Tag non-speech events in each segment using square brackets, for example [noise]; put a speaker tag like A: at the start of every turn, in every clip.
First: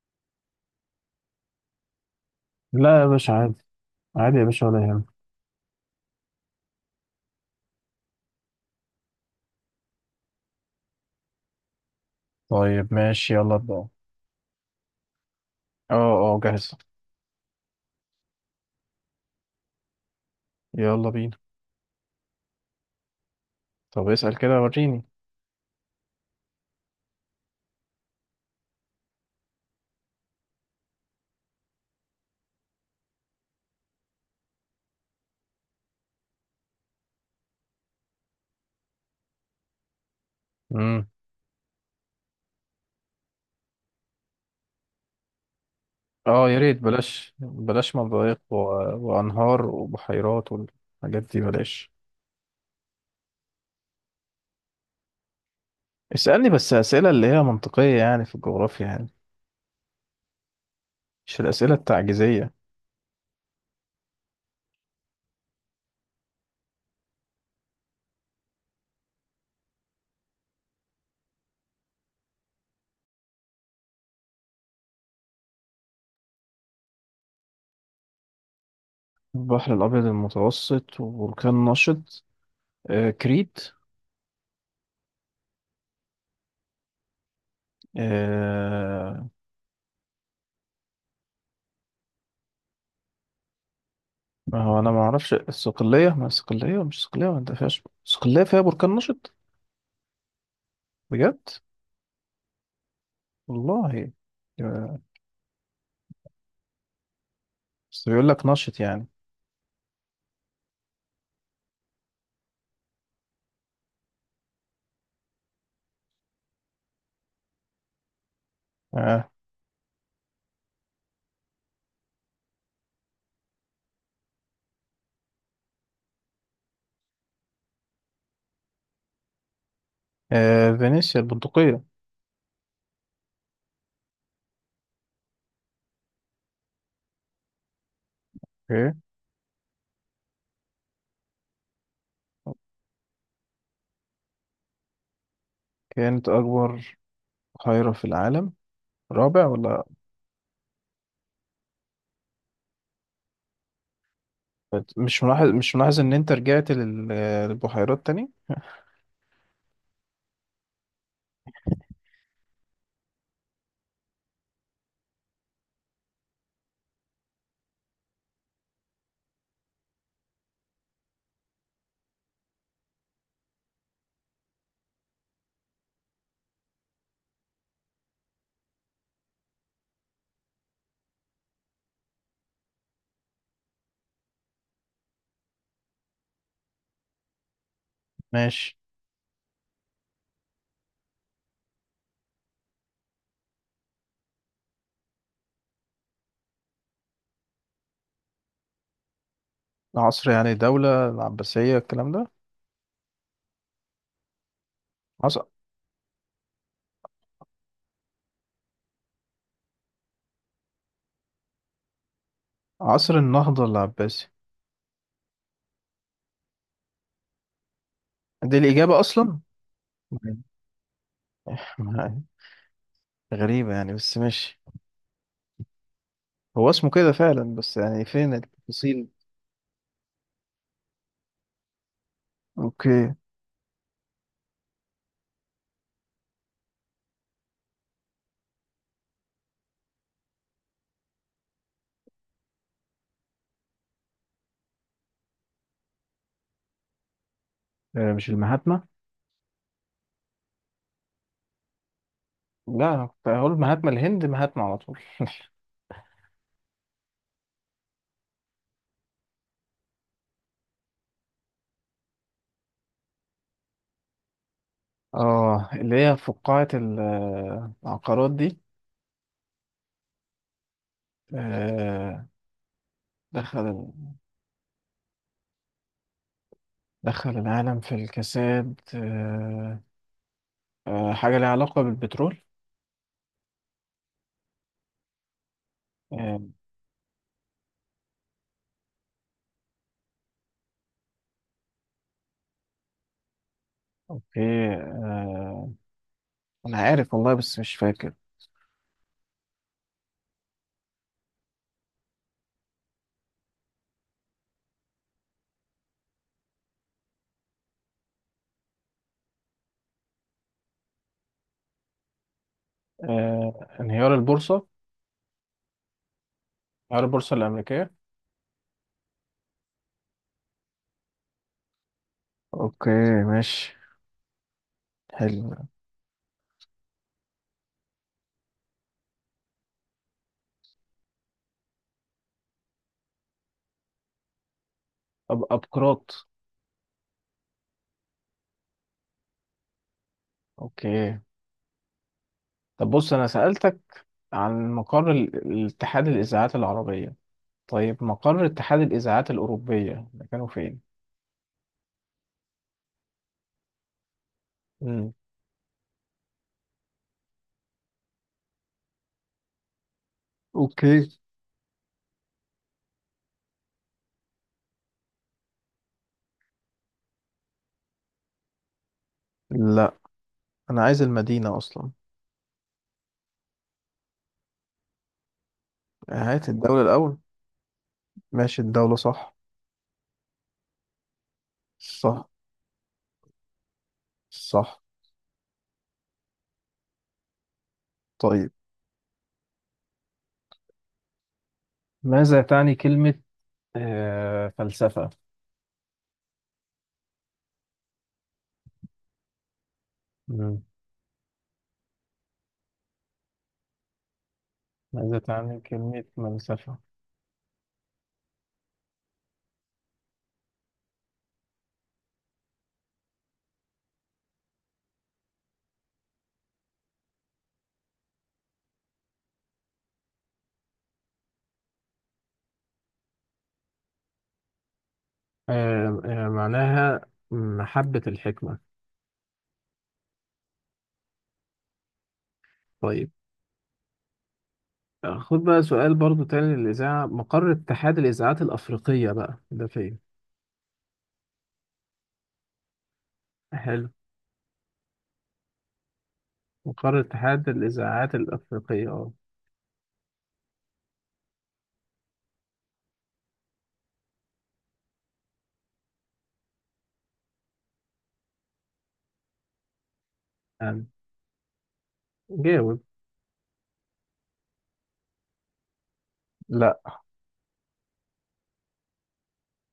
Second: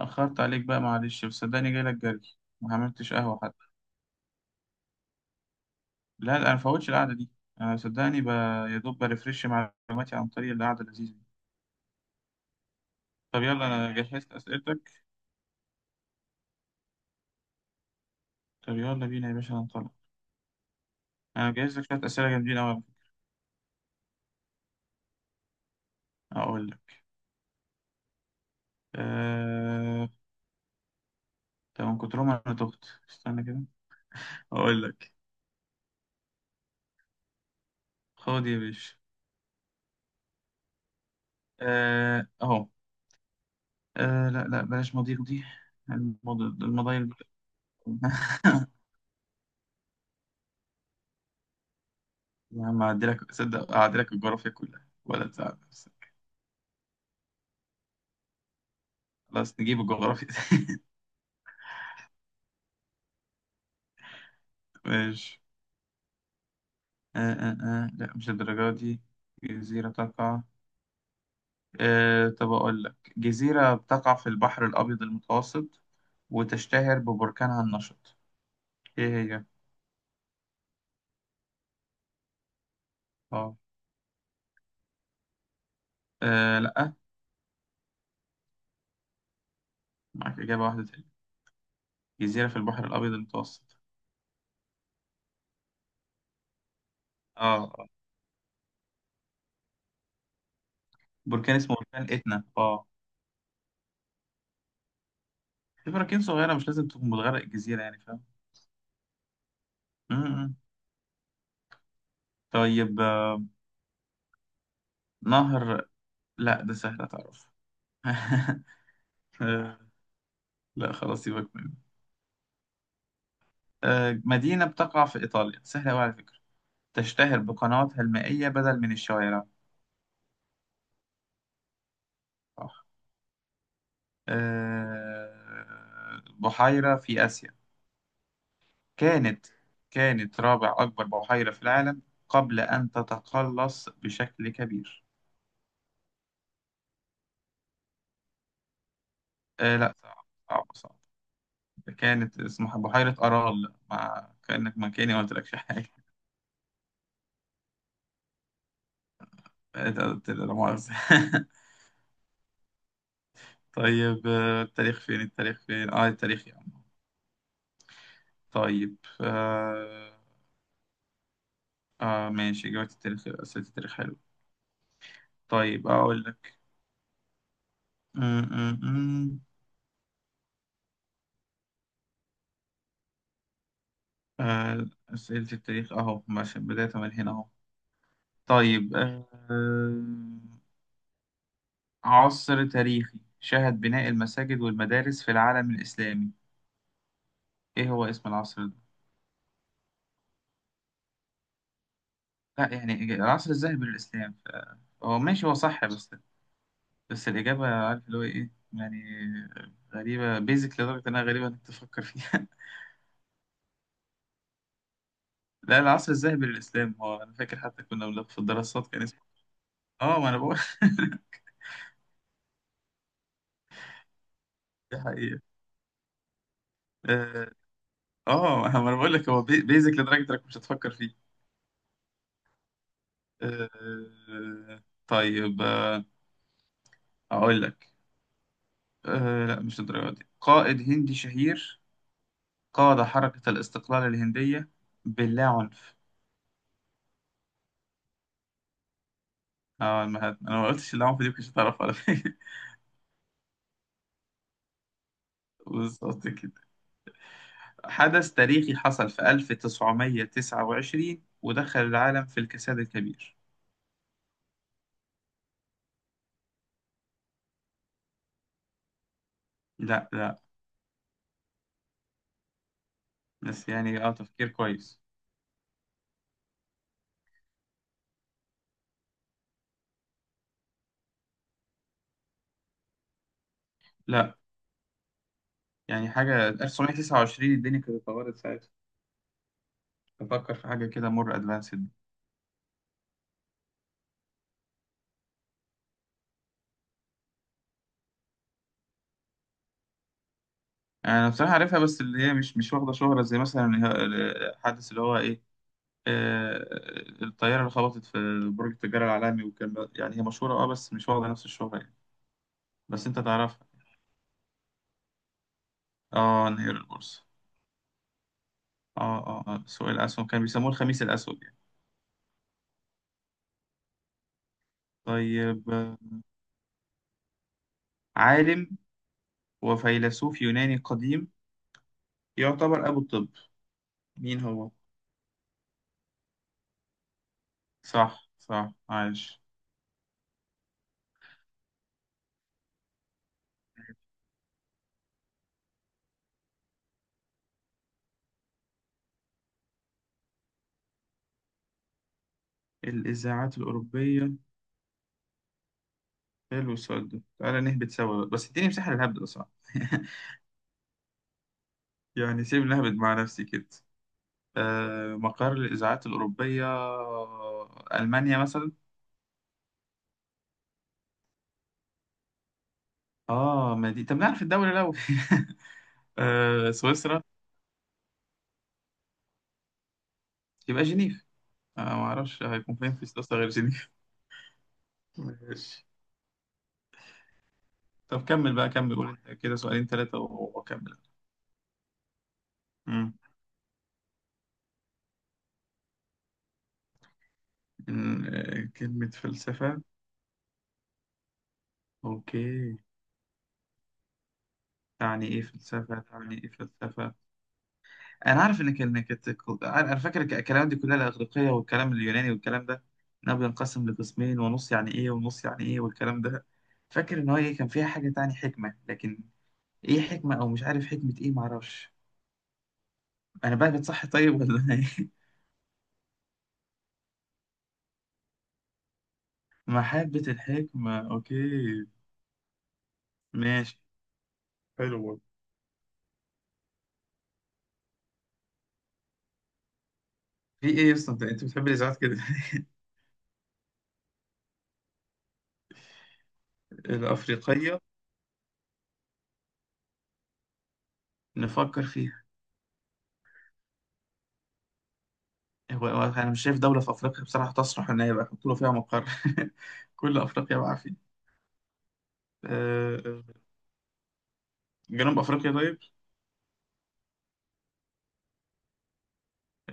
A: أخرت عليك بقى، معلش، بس صدقني جاي لك جري ما
B: لا يا
A: عملتش
B: باشا،
A: قهوة
B: عادي.
A: حتى.
B: عادي يا باشا، ولا يهمك.
A: لا، أنا مفوتش القعدة دي. أنا صدقني يا دوب بريفرش معلوماتي عن طريق القعدة اللذيذة دي.
B: طيب ماشي،
A: طب
B: يلا
A: يلا،
B: ابدا، اه.
A: أنا جهزت أسئلتك.
B: اه، جاهز.
A: طب يلا بينا يا باشا هنطلع.
B: يلا بينا.
A: أنا مجهز لك شوية أسئلة جامدين أوي على فكرة.
B: طب اسأل كده وريني.
A: أقول لك. أه... طب من كترهم أنا تهت، استنى كده أقول لك. خد يا باشا.
B: امم
A: أهو. لا، بلاش مضيق دي،
B: اه، يا ريت
A: المضايق.
B: بلاش بلاش مضايق
A: [laughs]
B: وانهار وبحيرات والحاجات دي بلاش.
A: يا عم أعدلك، صدق أعدلك الجغرافيا كلها ولا تزعل.
B: اسألني بس أسئلة اللي هي منطقية، يعني في الجغرافيا يعني،
A: خلاص نجيب الجغرافيا. [laughs]
B: مش الأسئلة التعجيزية.
A: ماشي. لا مش الدرجة دي. جزيرة تقع، آه طب أقول لك جزيرة بتقع في البحر الأبيض المتوسط وتشتهر ببركانها النشط، إيه هي؟
B: البحر الأبيض المتوسط وبركان نشط. آه،
A: آه
B: كريت.
A: لأ،
B: آه.
A: معاك إجابة واحدة تانية. جزيرة في البحر الأبيض المتوسط.
B: ما هو أنا ما أعرفش الصقلية، ما الصقلية مش الصقلية، ما أنت
A: آه
B: فيهاش
A: آه.
B: الصقلية فيها بركان نشط. بجد.
A: بركان اسمه بركان إتنا، آه.
B: والله. آه،
A: في براكين صغيرة، مش لازم تكون بتغرق الجزيرة يعني،
B: بس
A: فاهم؟
B: بيقول لك نشط يعني.
A: م- م. طيب. نهر. لأ ده سهل، أتعرف؟ [laughs]
B: آه.
A: آه، لا خلاص سيبك منه. مدينة بتقع في إيطاليا، سهلة أوي على فكرة، تشتهر بقنواتها المائية بدل من الشوارع.
B: آه. فينيسيا، البندقية.
A: صح. بحيرة في آسيا،
B: اوكي.
A: كانت كانت رابع أكبر بحيرة في العالم قبل أن تتقلص بشكل كبير.
B: كانت أكبر بحيرة في العالم، رابع ولا؟
A: لا صعب، صعب. كانت اسمها بحيرة أرال، مع كأنك ما كأني ما
B: مش ملاحظ
A: قلتلكش
B: مش
A: حاجة.
B: ملاحظ إن أنت رجعت للبحيرات تاني؟
A: [laughs] لا مؤاخذة. [laughs] طيب. التاريخ فين، التاريخ فين، التاريخ يا عم. طيب آه، اه ماشي جوات التاريخ، أسئلة التاريخ حلو. طيب أقول لك. م- م- م. آه، أسئلة التاريخ أهو ماشي، بداية من هنا أهو.
B: ماشي.
A: طيب. عصر تاريخي شهد بناء المساجد والمدارس في العالم الإسلامي، إيه هو اسم العصر ده؟
B: عصر، يعني دولة العباسية الكلام ده.
A: لا يعني العصر الذهبي للإسلام هو
B: عصر,
A: ماشي، هو صح بس. بس الإجابة عارف اللي هو إيه يعني. غريبة بيزك لدرجة إنها غريبة إنك تفكر فيها.
B: عصر النهضة العباسي.
A: [laughs] لا العصر الذهبي للإسلام هو، أنا فاكر حتى كنا بناخد في
B: دي
A: الدراسات
B: الإجابة
A: كان.
B: أصلا.
A: اه ما انا
B: مم.
A: بقول.
B: [laughs] غريبة يعني، بس ماشي.
A: [laughs] دي حقيقة.
B: هو اسمه كده
A: اه.
B: فعلا، بس يعني فين
A: ما انا
B: التفاصيل؟
A: بقول لك هو بيزك لدرجة انك مش هتفكر فيه.
B: أوكي.
A: آه طيب. اقول لك. آه لا مش الدرجة دي. قائد هندي شهير، قاد حركة الاستقلال الهندية باللا عنف.
B: آه، مش المهاتما؟
A: اه ما هت- انا ما قلتش العنف، دي مش هتعرف على فكرة. [laughs]
B: لا، أنا كنت هقول مهاتما الهند، مهاتما على طول.
A: بالظبط كده. حدث تاريخي حصل في 1929 ودخل العالم في الكساد الكبير.
B: اه، اللي هي فقاعة العقارات دي.
A: لا،
B: آه.
A: بس
B: دخل
A: يعني اه، تفكير كويس.
B: دخل العالم في الكساد، آه. آه، حاجة ليها علاقة بالبترول.
A: لا. يعني
B: آه.
A: حاجة 1929 الدنيا كانت اتطورت ساعتها، تفكر في حاجة كده مور ادفانسد.
B: اوكي. آه. انا عارف والله، بس مش فاكر.
A: أنا بصراحة عارفها، بس اللي هي مش واخدة شهرة زي مثلا الحادث اللي هو إيه، آه، الطيارة اللي خبطت في برج التجارة العالمي، يعني هي مشهورة أه بس مش واخدة نفس الشهرة يعني. بس أنت تعرفها.
B: آه، انهيار البورصة.
A: أه انهيار
B: انهيار
A: البورصة.
B: البورصة الأمريكية.
A: أه أه آه، سوق الأسهم، كان بيسموه الخميس الأسود يعني.
B: اوكي، ماشي. حلو.
A: طيب. عالم وفيلسوف يوناني قديم، يعتبر أبو الطب، مين هو؟
B: أبقراط.
A: صح صح، عايش.
B: اوكي. طب بص، انا سألتك عن مقر الاتحاد الإذاعات العربية. طيب، مقر اتحاد الإذاعات الأوروبية مكانه فين؟
A: الإذاعات الأوروبية.
B: مم.
A: حلو السؤال ده، تعالى نهبط سوا بس اديني مساحة للهبد أصلا. [laughs]
B: أوكي.
A: يعني سيبني أهبد مع نفسي كده. آه، مقر الإذاعات الأوروبية، ألمانيا مثلا.
B: لا، أنا عايز المدينة أصلا.
A: آه ما دي، طب نعرف الدولة لو. [laughs]
B: هات
A: آه
B: الدولة الأول.
A: سويسرا.
B: ماشي، الدولة صح.
A: يبقى جنيف. آه ما
B: صح.
A: أعرفش هيكون فين في سويسرا غير جنيف.
B: صح.
A: [laughs] ماشي. طب
B: طيب،
A: كمل بقى، كمل قول أنت كده سؤالين ثلاثة وأكمل.
B: ماذا تعني
A: مم.
B: كلمة فلسفة؟
A: كلمة فلسفة.
B: مم.
A: أوكي.
B: ماذا
A: تعني إيه
B: تعني
A: فلسفة،
B: كلمة
A: تعني إيه
B: فلسفة؟
A: فلسفة. انا عارف ان كانت، انا فاكر الكلام دي كلها، الاغريقيه والكلام اليوناني والكلام ده، انها بينقسم لقسمين ونص يعني ايه، ونص يعني ايه، والكلام ده. فاكر ان هو ايه، كان فيها حاجه تاني حكمه، لكن ايه حكمه او مش عارف حكمه ايه، معرفش. انا بقى بتصحي طيب ولا [laughs] أنا ايه.
B: آه، آه، معناها محبة الحكمة.
A: محبه الحكمه، اوكي.
B: طيب.
A: ماشي. حلو
B: آه،
A: والله.
B: خد بقى سؤال برضو تاني للإذاعة، مقر اتحاد الإذاعات الأفريقية بقى ده فين؟
A: في ايه اصلا انت، أنت بتحب الاذاعات كده. [laughs]
B: حلو. مقر اتحاد
A: الافريقيه،
B: الإذاعات الأفريقية، اه.
A: نفكر فيها. هو انا مش شايف دوله في افريقيا بصراحه تصلح ان هي يبقى يحطوا له فيها مقر. [laughs] كل افريقيا بقى.
B: يعني جاوب.
A: آه، جنوب أفريقيا طيب.
B: لا.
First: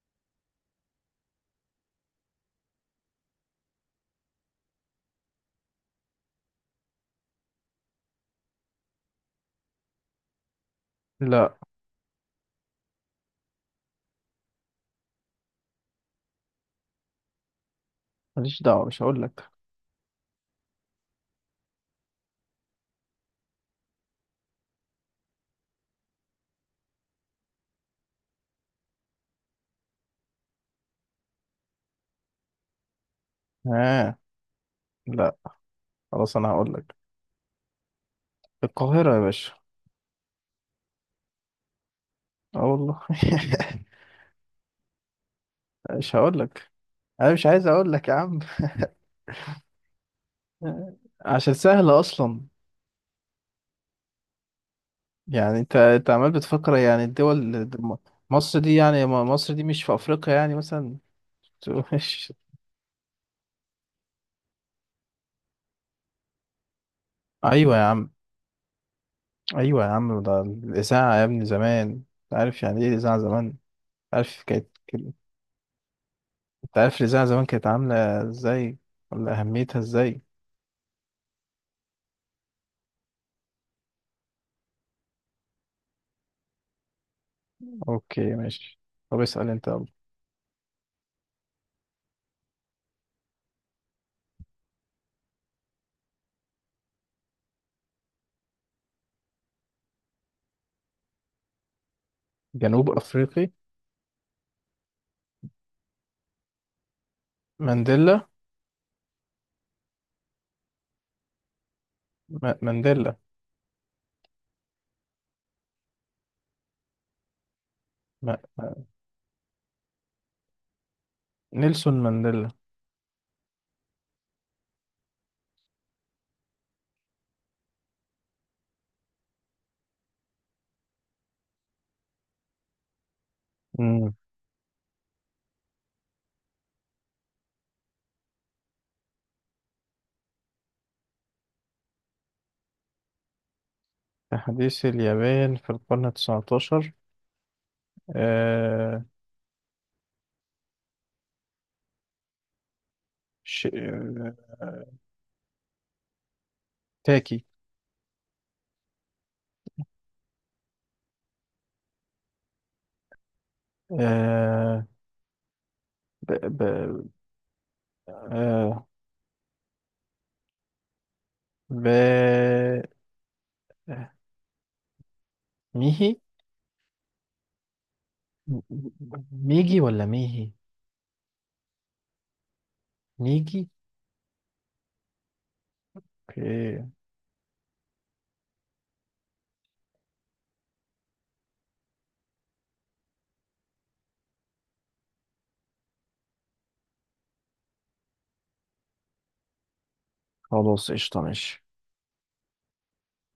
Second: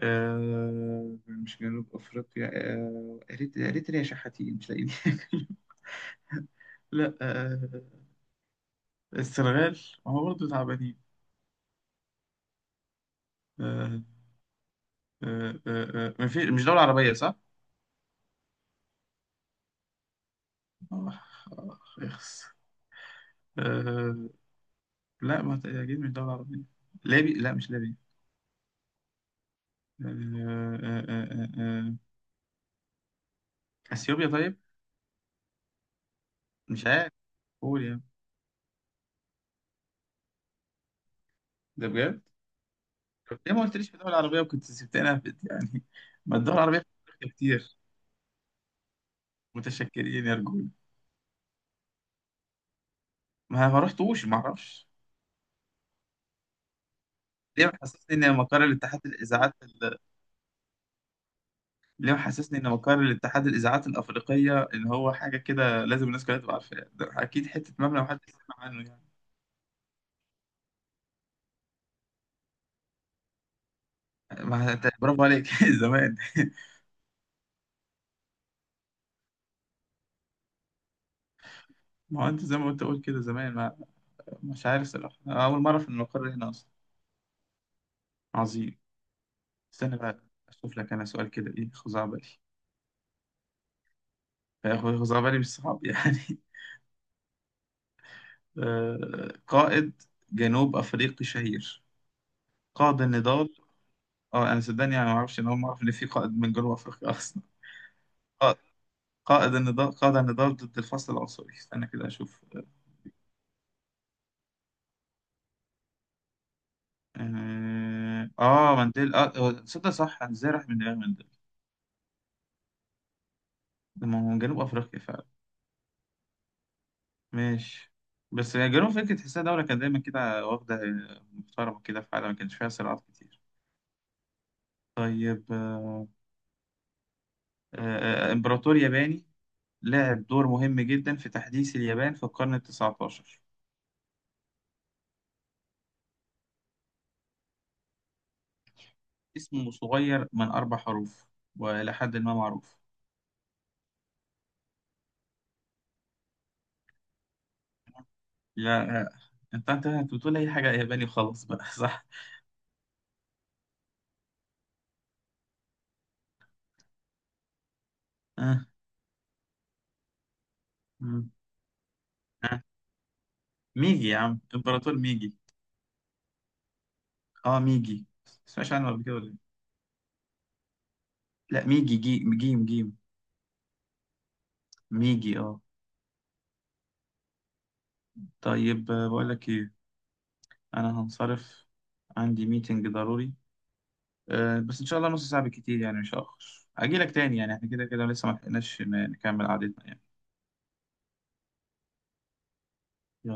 A: مش جنوب أفريقيا. أريتريا شحاتين مش لاقيين. [laughs] لا. السنغال. ما هو برضه تعبانين.
B: لا.
A: آه، آه، آه، مش دولة عربية صح؟
B: ماليش دعوة، مش هقول لك.
A: آخ، آخ، إخس. آه، لا ما تأكيد مش دولة عربية. ليبي، لا مش ليبي. آه، آه، آه، آه، آه. آه.
B: ها.
A: أثيوبيا طيب.
B: لا خلاص، انا هقول
A: مش
B: لك.
A: عارف، قول يعني.
B: القاهرة يا باشا.
A: ده بجد؟
B: اه والله.
A: طب ليه ما
B: [laughs]
A: قلتليش في الدول العربية، وكنت سبتنا يعني.
B: مش
A: ما
B: هقول
A: الدول
B: لك.
A: العربية في أفريقيا
B: انا مش عايز
A: كتير.
B: اقول لك يا عم.
A: متشكلين يا رجولة.
B: عشان سهلة اصلا.
A: ما رحتوش ما اعرفش.
B: يعني انت عمال بتفكر يعني
A: ليه
B: الدول. م-
A: محسسني ان
B: مصر
A: مقر
B: دي
A: الاتحاد
B: يعني، مصر
A: الاذاعات
B: دي مش في افريقيا يعني مثلا؟ [laughs]
A: ليه
B: مش-
A: محسسني ان مقر الاتحاد الاذاعات الافريقيه ان هو حاجه كده لازم الناس كلها تبقى عارفاها، ده اكيد حته
B: ايوه يا
A: مبنى
B: عم.
A: محدش سمع عنه يعني.
B: ايوه يا عم، ده الاذاعة يا ابني زمان، أنت عارف يعني ايه الاذاعة زمان؟ عارف كانت.
A: ما انت برافو عليك. [laughs] زمان. [laughs]
B: انت عارف الإذاعة زمان كانت عاملة ازاي؟ ولا أهميتها ازاي؟
A: ما هو انت زي ما انت قلت كده زمان، ما مش عارف صراحه، أنا اول مره اعرف ان المقر هنا اصلا.
B: اوكي ماشي.
A: عظيم.
B: طب اسأل انت يلا.
A: استنى بقى، اشوف لك انا سؤال كده ايه خزعبلي، خزعبلي مش صعب يعني. قائد جنوب أفريقي شهير
B: جنوب
A: قاد
B: أفريقي؟
A: النضال. اه أنا صدقني يعني ما أعرفش، أنا أول ما أعرف إن في قائد من جنوب أفريقيا أصلا.
B: مانديلا.
A: قائد قائد النضال، قاد النضال ضد الفصل العنصري، استنى كده أشوف.
B: ما... مانديلا. ما... ما...
A: مانديلا. آه هو تصدق صح أنا إزاي راح من دماغي مانديلا.
B: نيلسون مانديلا.
A: ده ما هو من جنوب أفريقيا فعلا. ماشي. بس يا جنوب أفريقيا تحسها دولة كانت دايما كده واخدة، محترمة كده في حالها، ما كانش فيها صراعات كتير.
B: مم.
A: طيب. إمبراطور ياباني لعب دور مهم جدا في تحديث اليابان في القرن التاسع عشر،
B: تحديث اليابان في القرن التسعتاشر. آه...
A: اسمه صغير من أربع حروف وإلى حد ما معروف.
B: ش... آه... تاكي.
A: لا. أنت بتقول أي حاجة ياباني وخلاص بقى. [laughs] صح.
B: آه... ب... ب...
A: آه.
B: آه...
A: مم.
B: ب...
A: آه. ميجي يا عم، إمبراطور ميجي.
B: ميهي.
A: أه ميجي، تسمعش عنه قبل كده ولا إيه؟
B: ميجي ولا ميهي؟
A: لا ميجي، جي، جيم جيم.
B: ميجي.
A: ميجي أه.
B: اوكي.
A: طيب. بقول لك إيه، أنا هنصرف، عندي ميتنج ضروري. بس ان شاء الله نص ساعة بالكتير يعني، مش هأخر اجي لك تاني، يعني احنا كده كده لسه ما لحقناش نكمل قعدتنا يعني.
B: خلاص، قشطة، ماشي.
A: يلا.